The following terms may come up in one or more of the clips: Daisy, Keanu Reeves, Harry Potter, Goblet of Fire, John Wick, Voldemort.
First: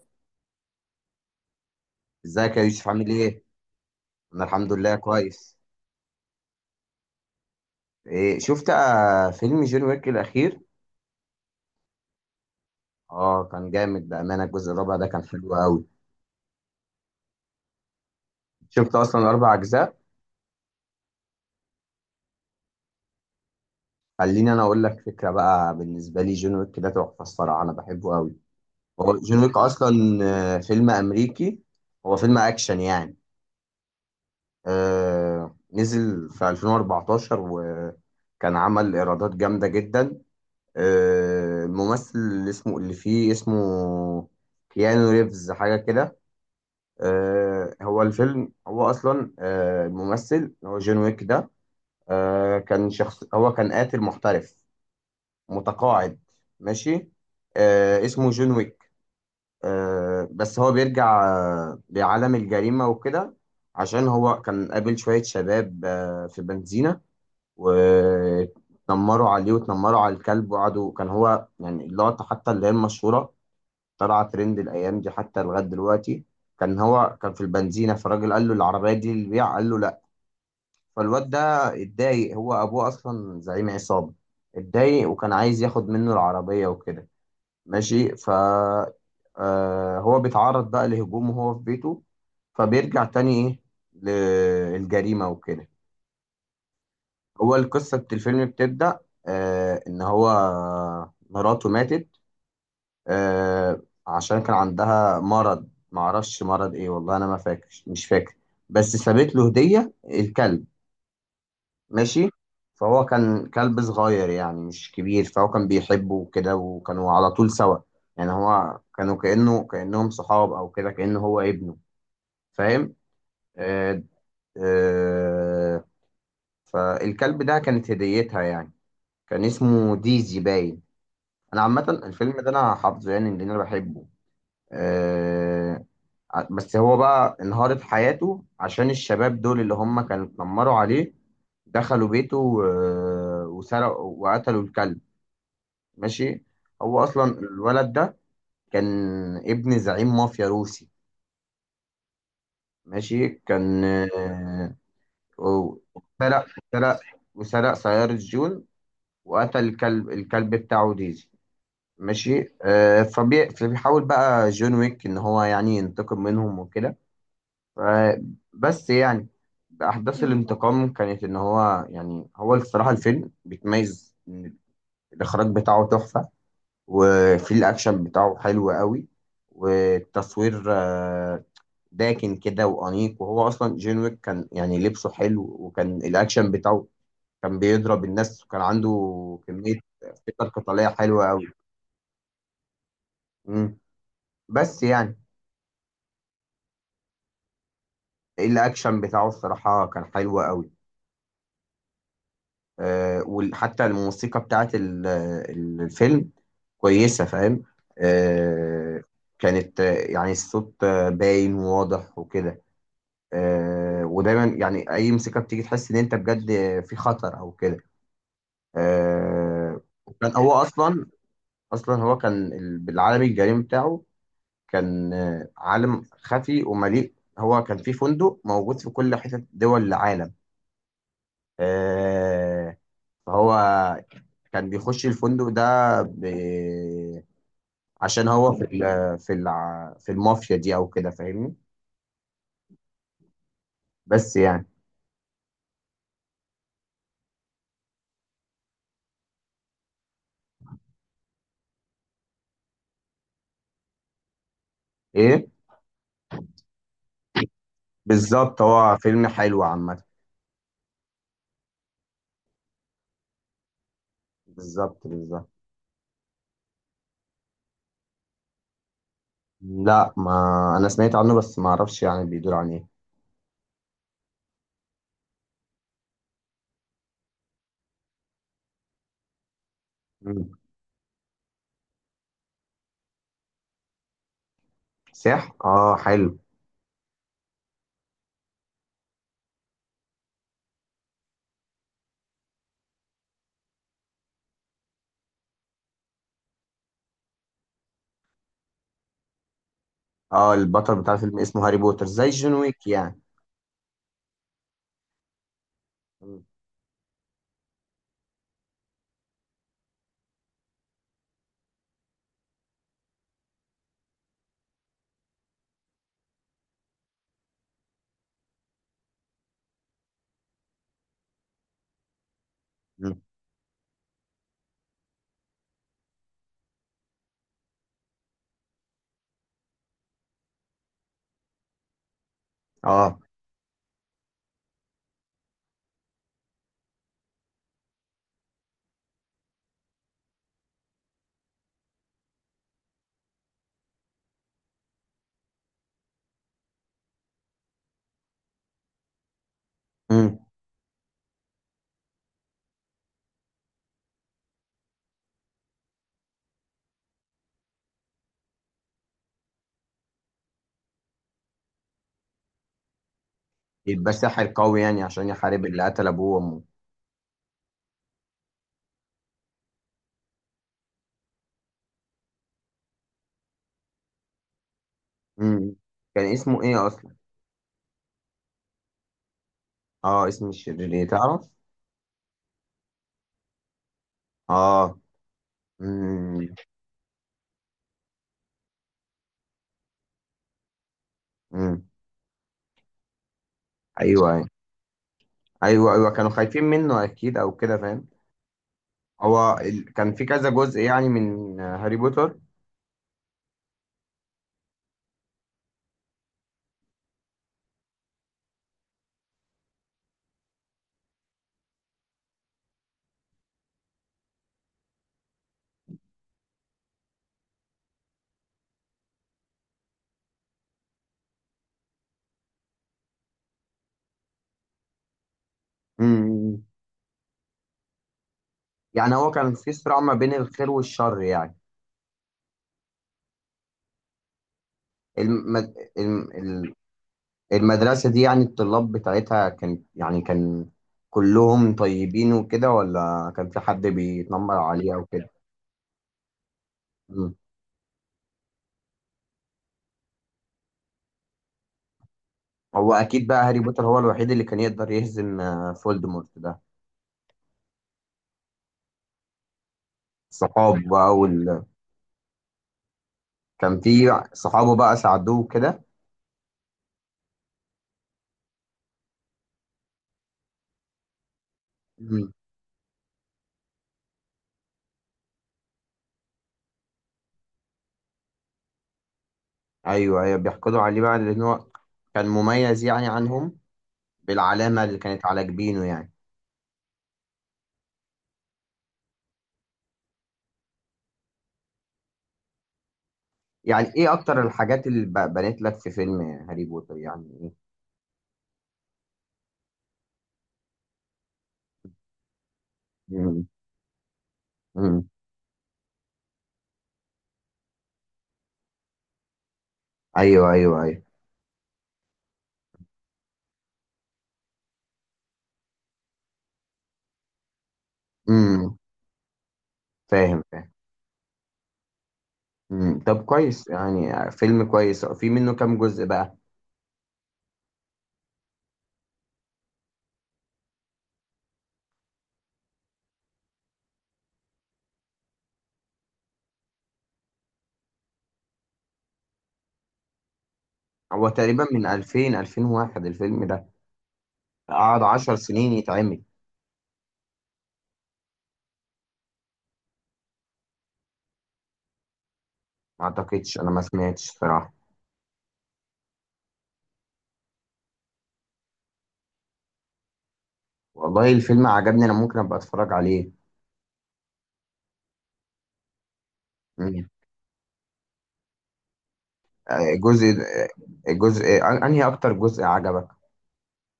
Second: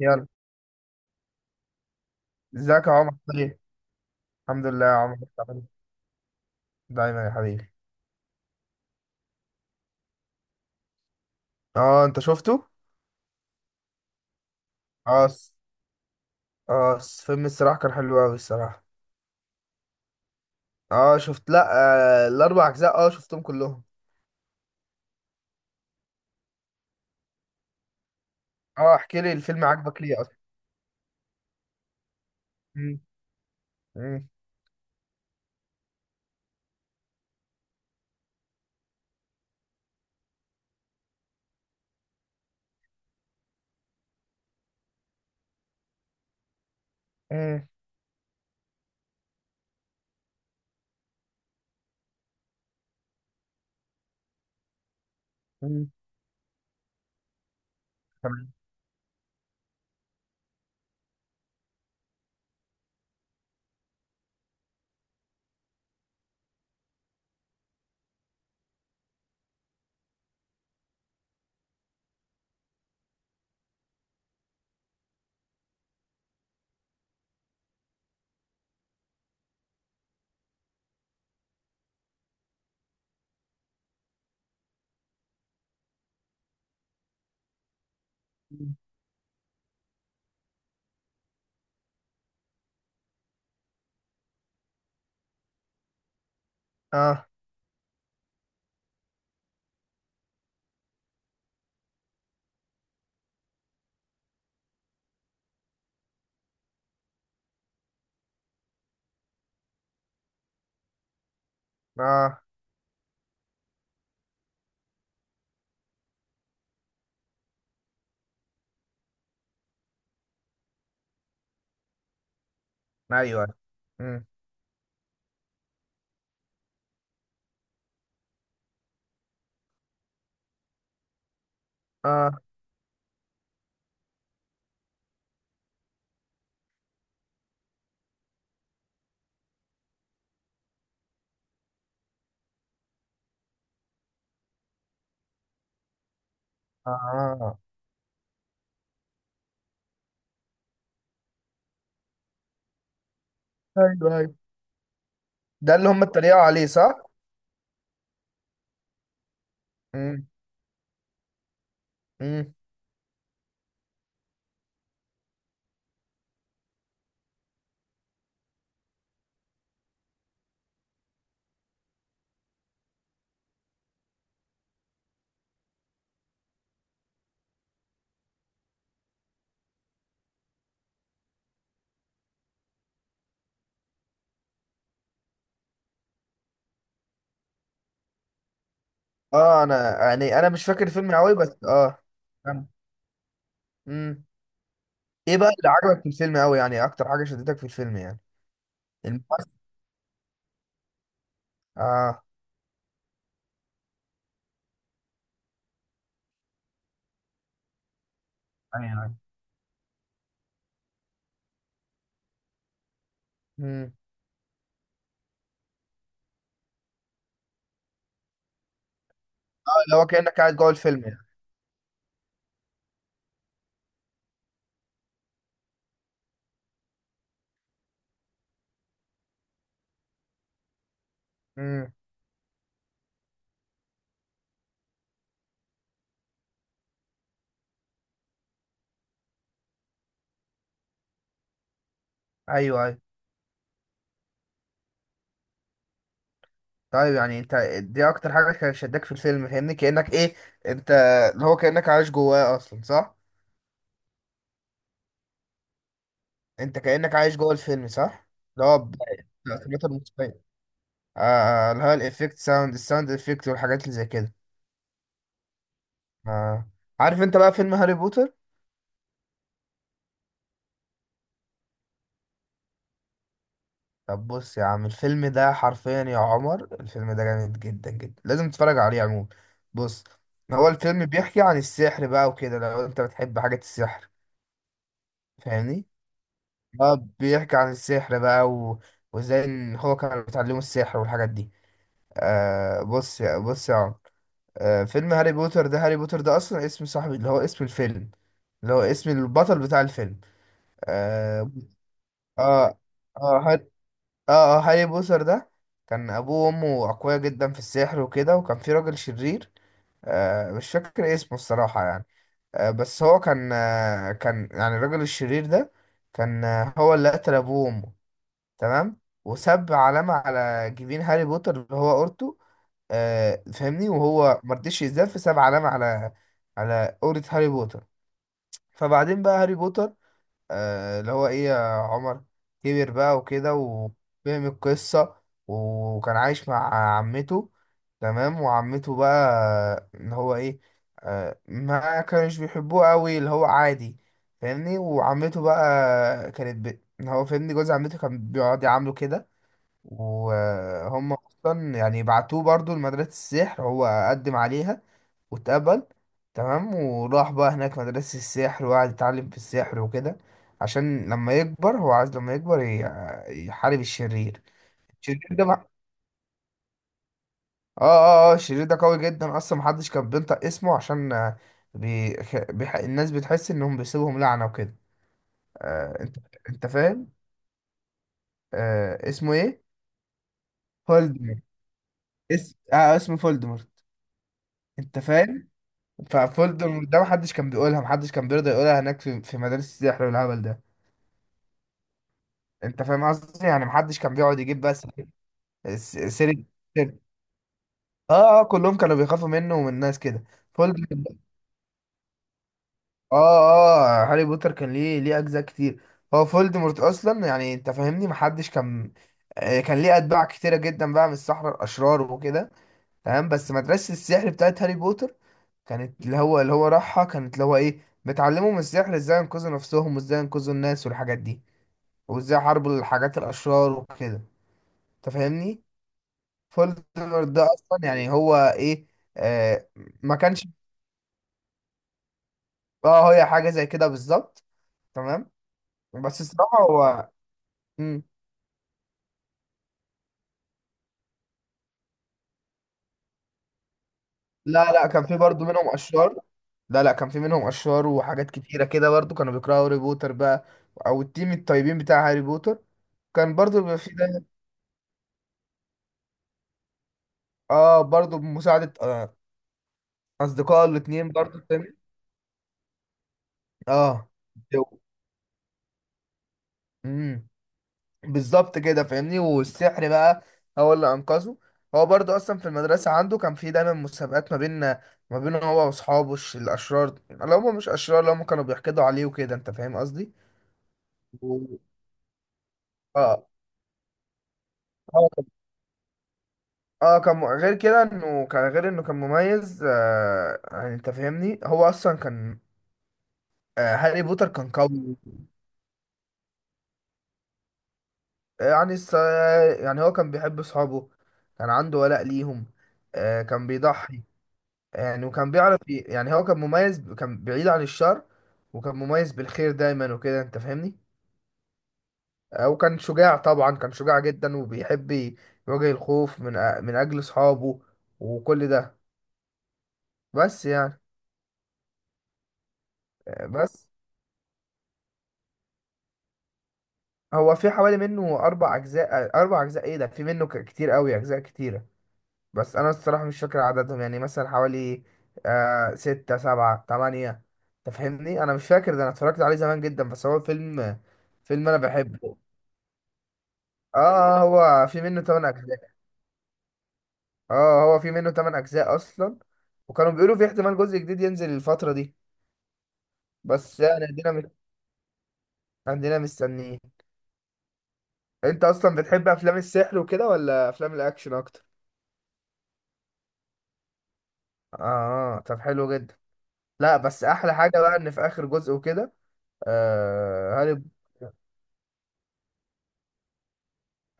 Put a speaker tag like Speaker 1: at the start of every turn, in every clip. Speaker 1: يلا،
Speaker 2: ازيك يا
Speaker 1: ازيك
Speaker 2: يوسف،
Speaker 1: يا
Speaker 2: عامل
Speaker 1: عمر؟
Speaker 2: ايه؟
Speaker 1: طيب
Speaker 2: انا
Speaker 1: الحمد
Speaker 2: الحمد
Speaker 1: لله يا
Speaker 2: لله
Speaker 1: عمر. بتعمل
Speaker 2: كويس.
Speaker 1: إيه؟ دايما يا حبيبي.
Speaker 2: إيه شفت فيلم جون ويك الاخير؟
Speaker 1: اه انت شفته.
Speaker 2: اه كان جامد بامانه، الجزء الرابع ده كان
Speaker 1: اه س-
Speaker 2: حلو قوي.
Speaker 1: فيلم الصراحه كان حلو قوي الصراحه.
Speaker 2: شفت اصلا اربع اجزاء.
Speaker 1: اه شفت، لا. آه الاربع اجزاء اه شفتهم كلهم.
Speaker 2: خليني انا اقول لك فكره بقى، بالنسبه لي جون ويك ده تحفه الصراحه، انا بحبه قوي.
Speaker 1: اه
Speaker 2: هو
Speaker 1: احكي لي،
Speaker 2: جون ويك
Speaker 1: الفيلم عجبك
Speaker 2: اصلا
Speaker 1: ليه اصلا؟
Speaker 2: فيلم امريكي، هو فيلم اكشن
Speaker 1: مم،
Speaker 2: يعني.
Speaker 1: مم،
Speaker 2: نزل في 2014، وكان عمل ايرادات جامده جدا. الممثل اللي فيه اسمه كيانو ريفز حاجة كده.
Speaker 1: مم،
Speaker 2: هو الفيلم هو أصلا الممثل اللي هو جون ويك ده كان شخص، هو كان قاتل محترف
Speaker 1: مم.
Speaker 2: متقاعد. ماشي اسمه جون
Speaker 1: تمام.
Speaker 2: ويك. بس هو بيرجع لعالم الجريمة وكده، عشان هو كان قابل شوية شباب في بنزينة. واتنمروا عليه، واتنمروا على الكلب، وقعدوا كان هو يعني اللقطة حتى اللي هي المشهورة، طلع ترند الايام دي حتى لغايه دلوقتي. كان هو كان في البنزينه، فالراجل قال له العربيه دي للبيع، قال له لا. فالواد ده اتضايق، هو ابوه اصلا زعيم عصابه، اتضايق وكان عايز ياخد منه العربيه وكده. ماشي ف هو بيتعرض بقى لهجوم وهو في بيته، فبيرجع تاني ايه للجريمه وكده.
Speaker 1: اه
Speaker 2: هو القصه الفيلم بتبدا ان هو مراته ماتت. آه، عشان كان عندها مرض، معرفش مرض ايه والله، انا ما فاكر، مش فاكر. بس سابت له هدية، الكلب. ماشي.
Speaker 1: اه
Speaker 2: فهو كان كلب صغير يعني مش كبير، فهو كان بيحبه وكده، وكانوا على طول سوا. يعني هو كانوا كأنه كأنهم صحاب او كده، كأنه هو ابنه. فاهم.
Speaker 1: ايوه.
Speaker 2: آه.
Speaker 1: مم.
Speaker 2: آه. فالكلب ده كانت هديتها يعني، كان اسمه ديزي باين. انا عامة الفيلم
Speaker 1: اه
Speaker 2: ده انا حافظه يعني لان انا بحبه. آه، بس هو بقى انهار في حياته عشان الشباب دول اللي هم كانوا اتنمروا عليه، دخلوا بيته وسرقوا وقتلوا الكلب. ماشي. هو اصلا
Speaker 1: اه
Speaker 2: الولد ده كان ابن زعيم مافيا روسي. ماشي، كان
Speaker 1: ايوه ايوه، ده
Speaker 2: و-
Speaker 1: اللي هم اتريقوا
Speaker 2: سرق
Speaker 1: عليه صح؟
Speaker 2: سرق وسرق سيارة جون، وقتل الكلب
Speaker 1: مم،
Speaker 2: بتاعه ديزي.
Speaker 1: مم.
Speaker 2: ماشي فبيحاول بقى جون ويك ان هو يعني ينتقم منهم وكده. آه، بس يعني أحداث الانتقام كانت إن هو يعني، هو الصراحة الفيلم بيتميز إن الإخراج بتاعه تحفة، وفي الأكشن بتاعه حلو قوي، والتصوير داكن كده وأنيق. وهو أصلا جون ويك كان يعني لبسه حلو، وكان الأكشن بتاعه كان بيضرب الناس، وكان عنده
Speaker 1: اه
Speaker 2: كمية
Speaker 1: انا يعني
Speaker 2: فكر
Speaker 1: مش فاكر
Speaker 2: قتالية
Speaker 1: الفيلم
Speaker 2: حلوة
Speaker 1: قوي
Speaker 2: قوي.
Speaker 1: بس اه كمل.
Speaker 2: مم.
Speaker 1: مم.
Speaker 2: بس يعني
Speaker 1: ايه بقى اللي عجبك في الفيلم قوي؟ يعني اكتر حاجه شدتك في الفيلم يعني
Speaker 2: الأكشن بتاعه
Speaker 1: الممثل؟
Speaker 2: الصراحة كان حلو قوي.
Speaker 1: اه.
Speaker 2: وحتى الموسيقى بتاعت الفيلم كويسة، فاهم. آه،
Speaker 1: ايوه ايوه.
Speaker 2: كانت يعني الصوت باين وواضح وكده.
Speaker 1: امم.
Speaker 2: ودايما يعني أي موسيقى بتيجي تحس إن أنت بجد في خطر أو كده.
Speaker 1: اه، اللي هو كانك
Speaker 2: وكان هو
Speaker 1: قاعد جوه الفيلم
Speaker 2: أصلا،
Speaker 1: يعني.
Speaker 2: أصلا هو كان بالعالم الجريم بتاعه، كان عالم خفي ومليء، هو كان في فندق موجود في كل حتة دول العالم.
Speaker 1: امم.
Speaker 2: آه، فهو كان بيخش الفندق ده ب... عشان هو في ال... في الع... في المافيا دي او كده، فاهمني.
Speaker 1: ايوه ايوه.
Speaker 2: بس يعني
Speaker 1: طيب يعني انت، دي اكتر حاجه كانت شداك في الفيلم؟ فاهمني كانك ايه، انت، اللي هو كانك عايش جواه اصلا صح؟
Speaker 2: ايه.
Speaker 1: انت كانك عايش جوه الفيلم صح؟
Speaker 2: بالظبط،
Speaker 1: اللي هو ب-
Speaker 2: هو فيلم حلو
Speaker 1: التأثيرات
Speaker 2: عامة.
Speaker 1: الموسيقيه. اللي هو الافكت ساوند، الساوند افكت والحاجات اللي زي كده.
Speaker 2: بالظبط بالظبط.
Speaker 1: آه، عارف انت بقى فيلم هاري بوتر؟
Speaker 2: لا، ما انا سمعت عنه بس ما اعرفش يعني بيدور عن ايه.
Speaker 1: طب بص يا عم، الفيلم ده حرفيا يا عمر الفيلم ده جامد جدا جدا، لازم تتفرج عليه عموما. بص،
Speaker 2: مم.
Speaker 1: هو الفيلم بيحكي عن السحر بقى وكده، لو انت بتحب حاجة السحر.
Speaker 2: صح،
Speaker 1: فاهمني.
Speaker 2: اه حلو.
Speaker 1: اه بيحكي عن السحر بقى و... وازاي ان هو كان بيتعلموا السحر والحاجات دي. بص يا عمر، آه فيلم هاري بوتر ده، هاري بوتر ده اصلا اسم صاحبي، اللي هو اسم الفيلم، اللي هو اسم البطل بتاع الفيلم.
Speaker 2: اه، البطل بتاع الفيلم
Speaker 1: اه
Speaker 2: اسمه هاري بوتر زي جون
Speaker 1: اه,
Speaker 2: ويك يعني.
Speaker 1: آه اه هاري بوتر ده كان
Speaker 2: مم.
Speaker 1: ابوه وامه اقوياء جدا في السحر وكده، وكان في راجل شرير. آه مش فاكر اسمه الصراحة يعني. آه بس هو كان آه كان يعني الراجل الشرير ده، كان آه هو اللي قتل ابوه وامه. تمام، وساب علامة على جبين هاري بوتر اللي هو اورته.
Speaker 2: مم.
Speaker 1: آه فاهمني، وهو مرضيش يزداد فساب علامة على، على قورة هاري بوتر. فبعدين بقى هاري بوتر، اللي هو ايه يا عمر، كبر بقى
Speaker 2: اه.
Speaker 1: وكده وفهم القصة، وكان عايش مع عمته. تمام، وعمته بقى ان هو ايه، ما كانش بيحبوه قوي اللي هو عادي. فاهمني، وعمته بقى كانت ب... ان هو فاهمني، جوز عمته كان بيقعد يعامله كده،
Speaker 2: مم.
Speaker 1: وهم اصلا يعني بعتوه برضو لمدرسة السحر، هو قدم عليها واتقبل. تمام، وراح بقى هناك مدرسة السحر وقعد يتعلم في السحر وكده، عشان لما يكبر هو عايز لما يكبر يحارب
Speaker 2: يبقى
Speaker 1: الشرير،
Speaker 2: ساحر قوي يعني
Speaker 1: الشرير
Speaker 2: عشان
Speaker 1: ده
Speaker 2: يحارب
Speaker 1: بقى.
Speaker 2: اللي قتل ابوه وامه.
Speaker 1: اه الشرير ده قوي جدا اصلا، محدش كان بينطق اسمه عشان بي... الناس بتحس انهم بيسيبهم لعنة وكده.
Speaker 2: مم.
Speaker 1: آه انت،
Speaker 2: كان اسمه
Speaker 1: انت
Speaker 2: ايه
Speaker 1: فاهم.
Speaker 2: اصلا؟
Speaker 1: آه اسمه ايه؟
Speaker 2: اه، اسم الشرير ايه
Speaker 1: فولدمورت.
Speaker 2: تعرف؟
Speaker 1: اسم اسمه فولدمورت.
Speaker 2: اه.
Speaker 1: انت فاهم.
Speaker 2: امم.
Speaker 1: ففولدمورت ده محدش كان بيقولها، محدش كان بيرضى يقولها هناك في مدارس السحر والهبل ده.
Speaker 2: امم.
Speaker 1: انت فاهم قصدي، يعني محدش كان
Speaker 2: ايوه
Speaker 1: بيقعد
Speaker 2: ايوه،
Speaker 1: يجيب بس
Speaker 2: ايوه ايوه كانوا
Speaker 1: سيرة،
Speaker 2: خايفين
Speaker 1: سيرة.
Speaker 2: منه اكيد او كده، فاهم.
Speaker 1: اه اه كلهم كانوا بيخافوا منه ومن الناس
Speaker 2: كان في
Speaker 1: كده.
Speaker 2: كذا
Speaker 1: فولد،
Speaker 2: جزء يعني من هاري بوتر؟
Speaker 1: اه هاري بوتر كان ليه، ليه اجزاء كتير. هو فولدمورت اصلا يعني انت فاهمني، محدش كان، آه، كان ليه اتباع كتيرة جدا بقى من السحرة الاشرار وكده. تمام، بس مدرسة السحر بتاعت هاري بوتر كانت، اللي هو راحها، كانت اللي هو ايه، بتعلمهم السحر ازاي ينقذوا نفسهم وازاي ينقذوا الناس والحاجات دي، وازاي يحاربوا الحاجات الاشرار وكده. انت فاهمني،
Speaker 2: امم.
Speaker 1: فولدمورت ده اصلا يعني هو ايه.
Speaker 2: يعني هو كان
Speaker 1: آه
Speaker 2: في صراع ما
Speaker 1: ما
Speaker 2: بين
Speaker 1: كانش،
Speaker 2: الخير والشر يعني.
Speaker 1: اه هي حاجه زي كده بالظبط. تمام،
Speaker 2: المد... الم...
Speaker 1: بس الصراحه
Speaker 2: ال-
Speaker 1: هو مم.
Speaker 2: المدرسة دي يعني الطلاب بتاعتها، كان يعني كان كلهم طيبين وكده، ولا كان في حد بيتنمر
Speaker 1: لا
Speaker 2: عليه او
Speaker 1: كان في
Speaker 2: كده؟
Speaker 1: برضو منهم اشرار. لا كان في
Speaker 2: امم.
Speaker 1: منهم اشرار وحاجات كتيره كده، برضو كانوا بيكرهوا هاري بوتر بقى، او التيم الطيبين بتاع هاري بوتر.
Speaker 2: هو اكيد
Speaker 1: كان
Speaker 2: بقى هاري
Speaker 1: برضو بيبقى
Speaker 2: بوتر
Speaker 1: في
Speaker 2: هو
Speaker 1: ده،
Speaker 2: الوحيد اللي كان يقدر يهزم فولدمورت ده.
Speaker 1: اه برضو بمساعده آه اصدقائه
Speaker 2: الصحاب
Speaker 1: الاثنين
Speaker 2: بقى
Speaker 1: برضو
Speaker 2: وال...
Speaker 1: التاني.
Speaker 2: كان
Speaker 1: اه،
Speaker 2: في صحابه بقى ساعدوه كده.
Speaker 1: امم، بالظبط كده فاهمني. والسحر بقى هو اللي انقذه. هو برضه
Speaker 2: مم.
Speaker 1: اصلا في المدرسه عنده كان في دايما مسابقات ما بينه هو واصحابه الاشرار، اللي هم مش اشرار اللي هم كانوا بيحقدوا عليه وكده، انت فاهم قصدي.
Speaker 2: ايوه ايوه، بيحقدوا عليه بقى لان
Speaker 1: و-
Speaker 2: هو كان مميز يعني
Speaker 1: اه
Speaker 2: عنهم، بالعلامه اللي
Speaker 1: اه كان،
Speaker 2: كانت على جبينه يعني.
Speaker 1: غير انه كان مميز، آه يعني انت فاهمني، هو اصلا كان آه،
Speaker 2: يعني
Speaker 1: هاري
Speaker 2: ايه
Speaker 1: بوتر
Speaker 2: اكتر
Speaker 1: كان
Speaker 2: الحاجات
Speaker 1: قوي.
Speaker 2: اللي بنت لك في فيلم هاري بوتر يعني ايه؟
Speaker 1: يعني يعني هو كان بيحب اصحابه، كان عنده ولاء ليهم. آه
Speaker 2: مم.
Speaker 1: كان بيضحي يعني،
Speaker 2: مم.
Speaker 1: وكان بيعرف يعني هو كان مميز، كان بعيد عن الشر، وكان مميز بالخير دايما وكده، انت
Speaker 2: ايوه ايوه
Speaker 1: فاهمني.
Speaker 2: ايوه.
Speaker 1: آه، وكان شجاع طبعا، كان شجاع جدا وبيحب يواجه الخوف من اجل اصحابه، وكل
Speaker 2: مم.
Speaker 1: ده.
Speaker 2: فاهم
Speaker 1: بس
Speaker 2: فاهم.
Speaker 1: يعني
Speaker 2: مم. طب
Speaker 1: آه، بس
Speaker 2: كويس يعني، فيلم كويس. في منه كام جزء بقى؟
Speaker 1: هو في حوالي منه اربع اجزاء، آه اربع اجزاء، ايه ده في منه كتير قوي اجزاء كتيرة. بس انا الصراحة مش فاكر عددهم يعني، مثلا حوالي آه ستة سبعة تمانية. تفهمني انا مش فاكر ده، انا اتفرجت عليه زمان جدا، بس هو فيلم،
Speaker 2: هو
Speaker 1: فيلم انا
Speaker 2: تقريبا من
Speaker 1: بحبه.
Speaker 2: 2000 2001 الفيلم ده،
Speaker 1: اه آه، هو في منه
Speaker 2: قعد
Speaker 1: 8
Speaker 2: 10
Speaker 1: اجزاء،
Speaker 2: سنين يتعمل.
Speaker 1: اه هو في منه 8 اجزاء اصلا. وكانوا بيقولوا في احتمال جزء جديد ينزل الفترة دي.
Speaker 2: ما اعتقدش،
Speaker 1: بس
Speaker 2: انا ما
Speaker 1: يعني عندنا
Speaker 2: سمعتش صراحه.
Speaker 1: عندنا مستنيين. انت اصلا بتحب افلام السحر وكده ولا افلام الاكشن
Speaker 2: والله
Speaker 1: اكتر؟
Speaker 2: الفيلم عجبني، انا ممكن ابقى اتفرج عليه.
Speaker 1: اه آه، طب حلو جدا. لا بس
Speaker 2: مم.
Speaker 1: احلى حاجة بقى ان في اخر جزء وكده،
Speaker 2: آه، جزء
Speaker 1: آه هاري،
Speaker 2: آه، جزء آه، انهي اكتر جزء عجبك؟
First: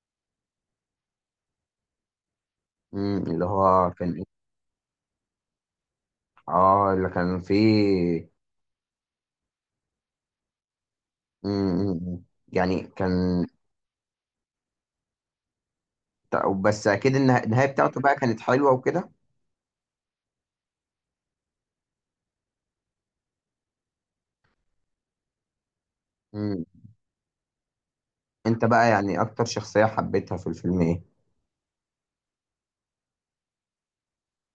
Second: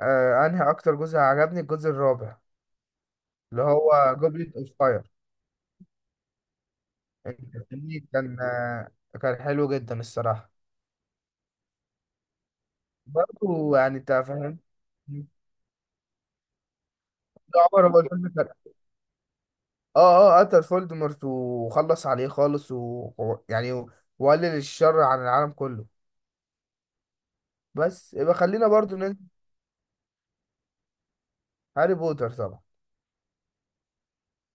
Speaker 1: آه انهي اكتر جزء عجبني؟ الجزء الرابع،
Speaker 2: مم، اللي
Speaker 1: اللي
Speaker 2: هو كان
Speaker 1: هو
Speaker 2: إيه؟
Speaker 1: جوبليت اوف فاير.
Speaker 2: اه، اللي كان
Speaker 1: انت فاهمني؟
Speaker 2: فيه.
Speaker 1: كان آه، كان حلو جدا الصراحة.
Speaker 2: مم، مم، مم. يعني كان،
Speaker 1: برضه يعني انت فاهم
Speaker 2: بس اكيد النهاية
Speaker 1: عمر،
Speaker 2: بتاعته
Speaker 1: هو
Speaker 2: بقى
Speaker 1: الفيلم
Speaker 2: كانت
Speaker 1: كان
Speaker 2: حلوة وكده.
Speaker 1: اه اه قتل فولدمورت وخلص عليه خالص و... و- يعني و- وقلل الشر عن العالم كله.
Speaker 2: مم.
Speaker 1: بس يبقى
Speaker 2: انت
Speaker 1: خلينا
Speaker 2: بقى
Speaker 1: برضو
Speaker 2: يعني
Speaker 1: ننزل.
Speaker 2: اكتر شخصية حبيتها في الفيلم ايه؟
Speaker 1: هاري بوتر طبعا.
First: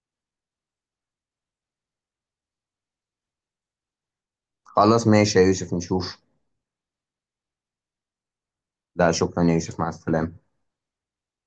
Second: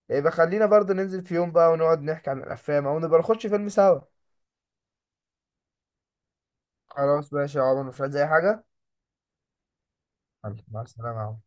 Speaker 1: يبقى خلينا برضو ننزل في يوم بقى ونقعد نحكي عن الافلام او نبقى نخش فيلم سوا.
Speaker 2: خلاص ماشي يا يوسف، نشوف.
Speaker 1: خلاص ماشي يا عمر، مش عايز اي حاجه؟
Speaker 2: لا شكرا يا يوسف، مع السلامة.
Speaker 1: حبيبي، مع السلامه يا عمر.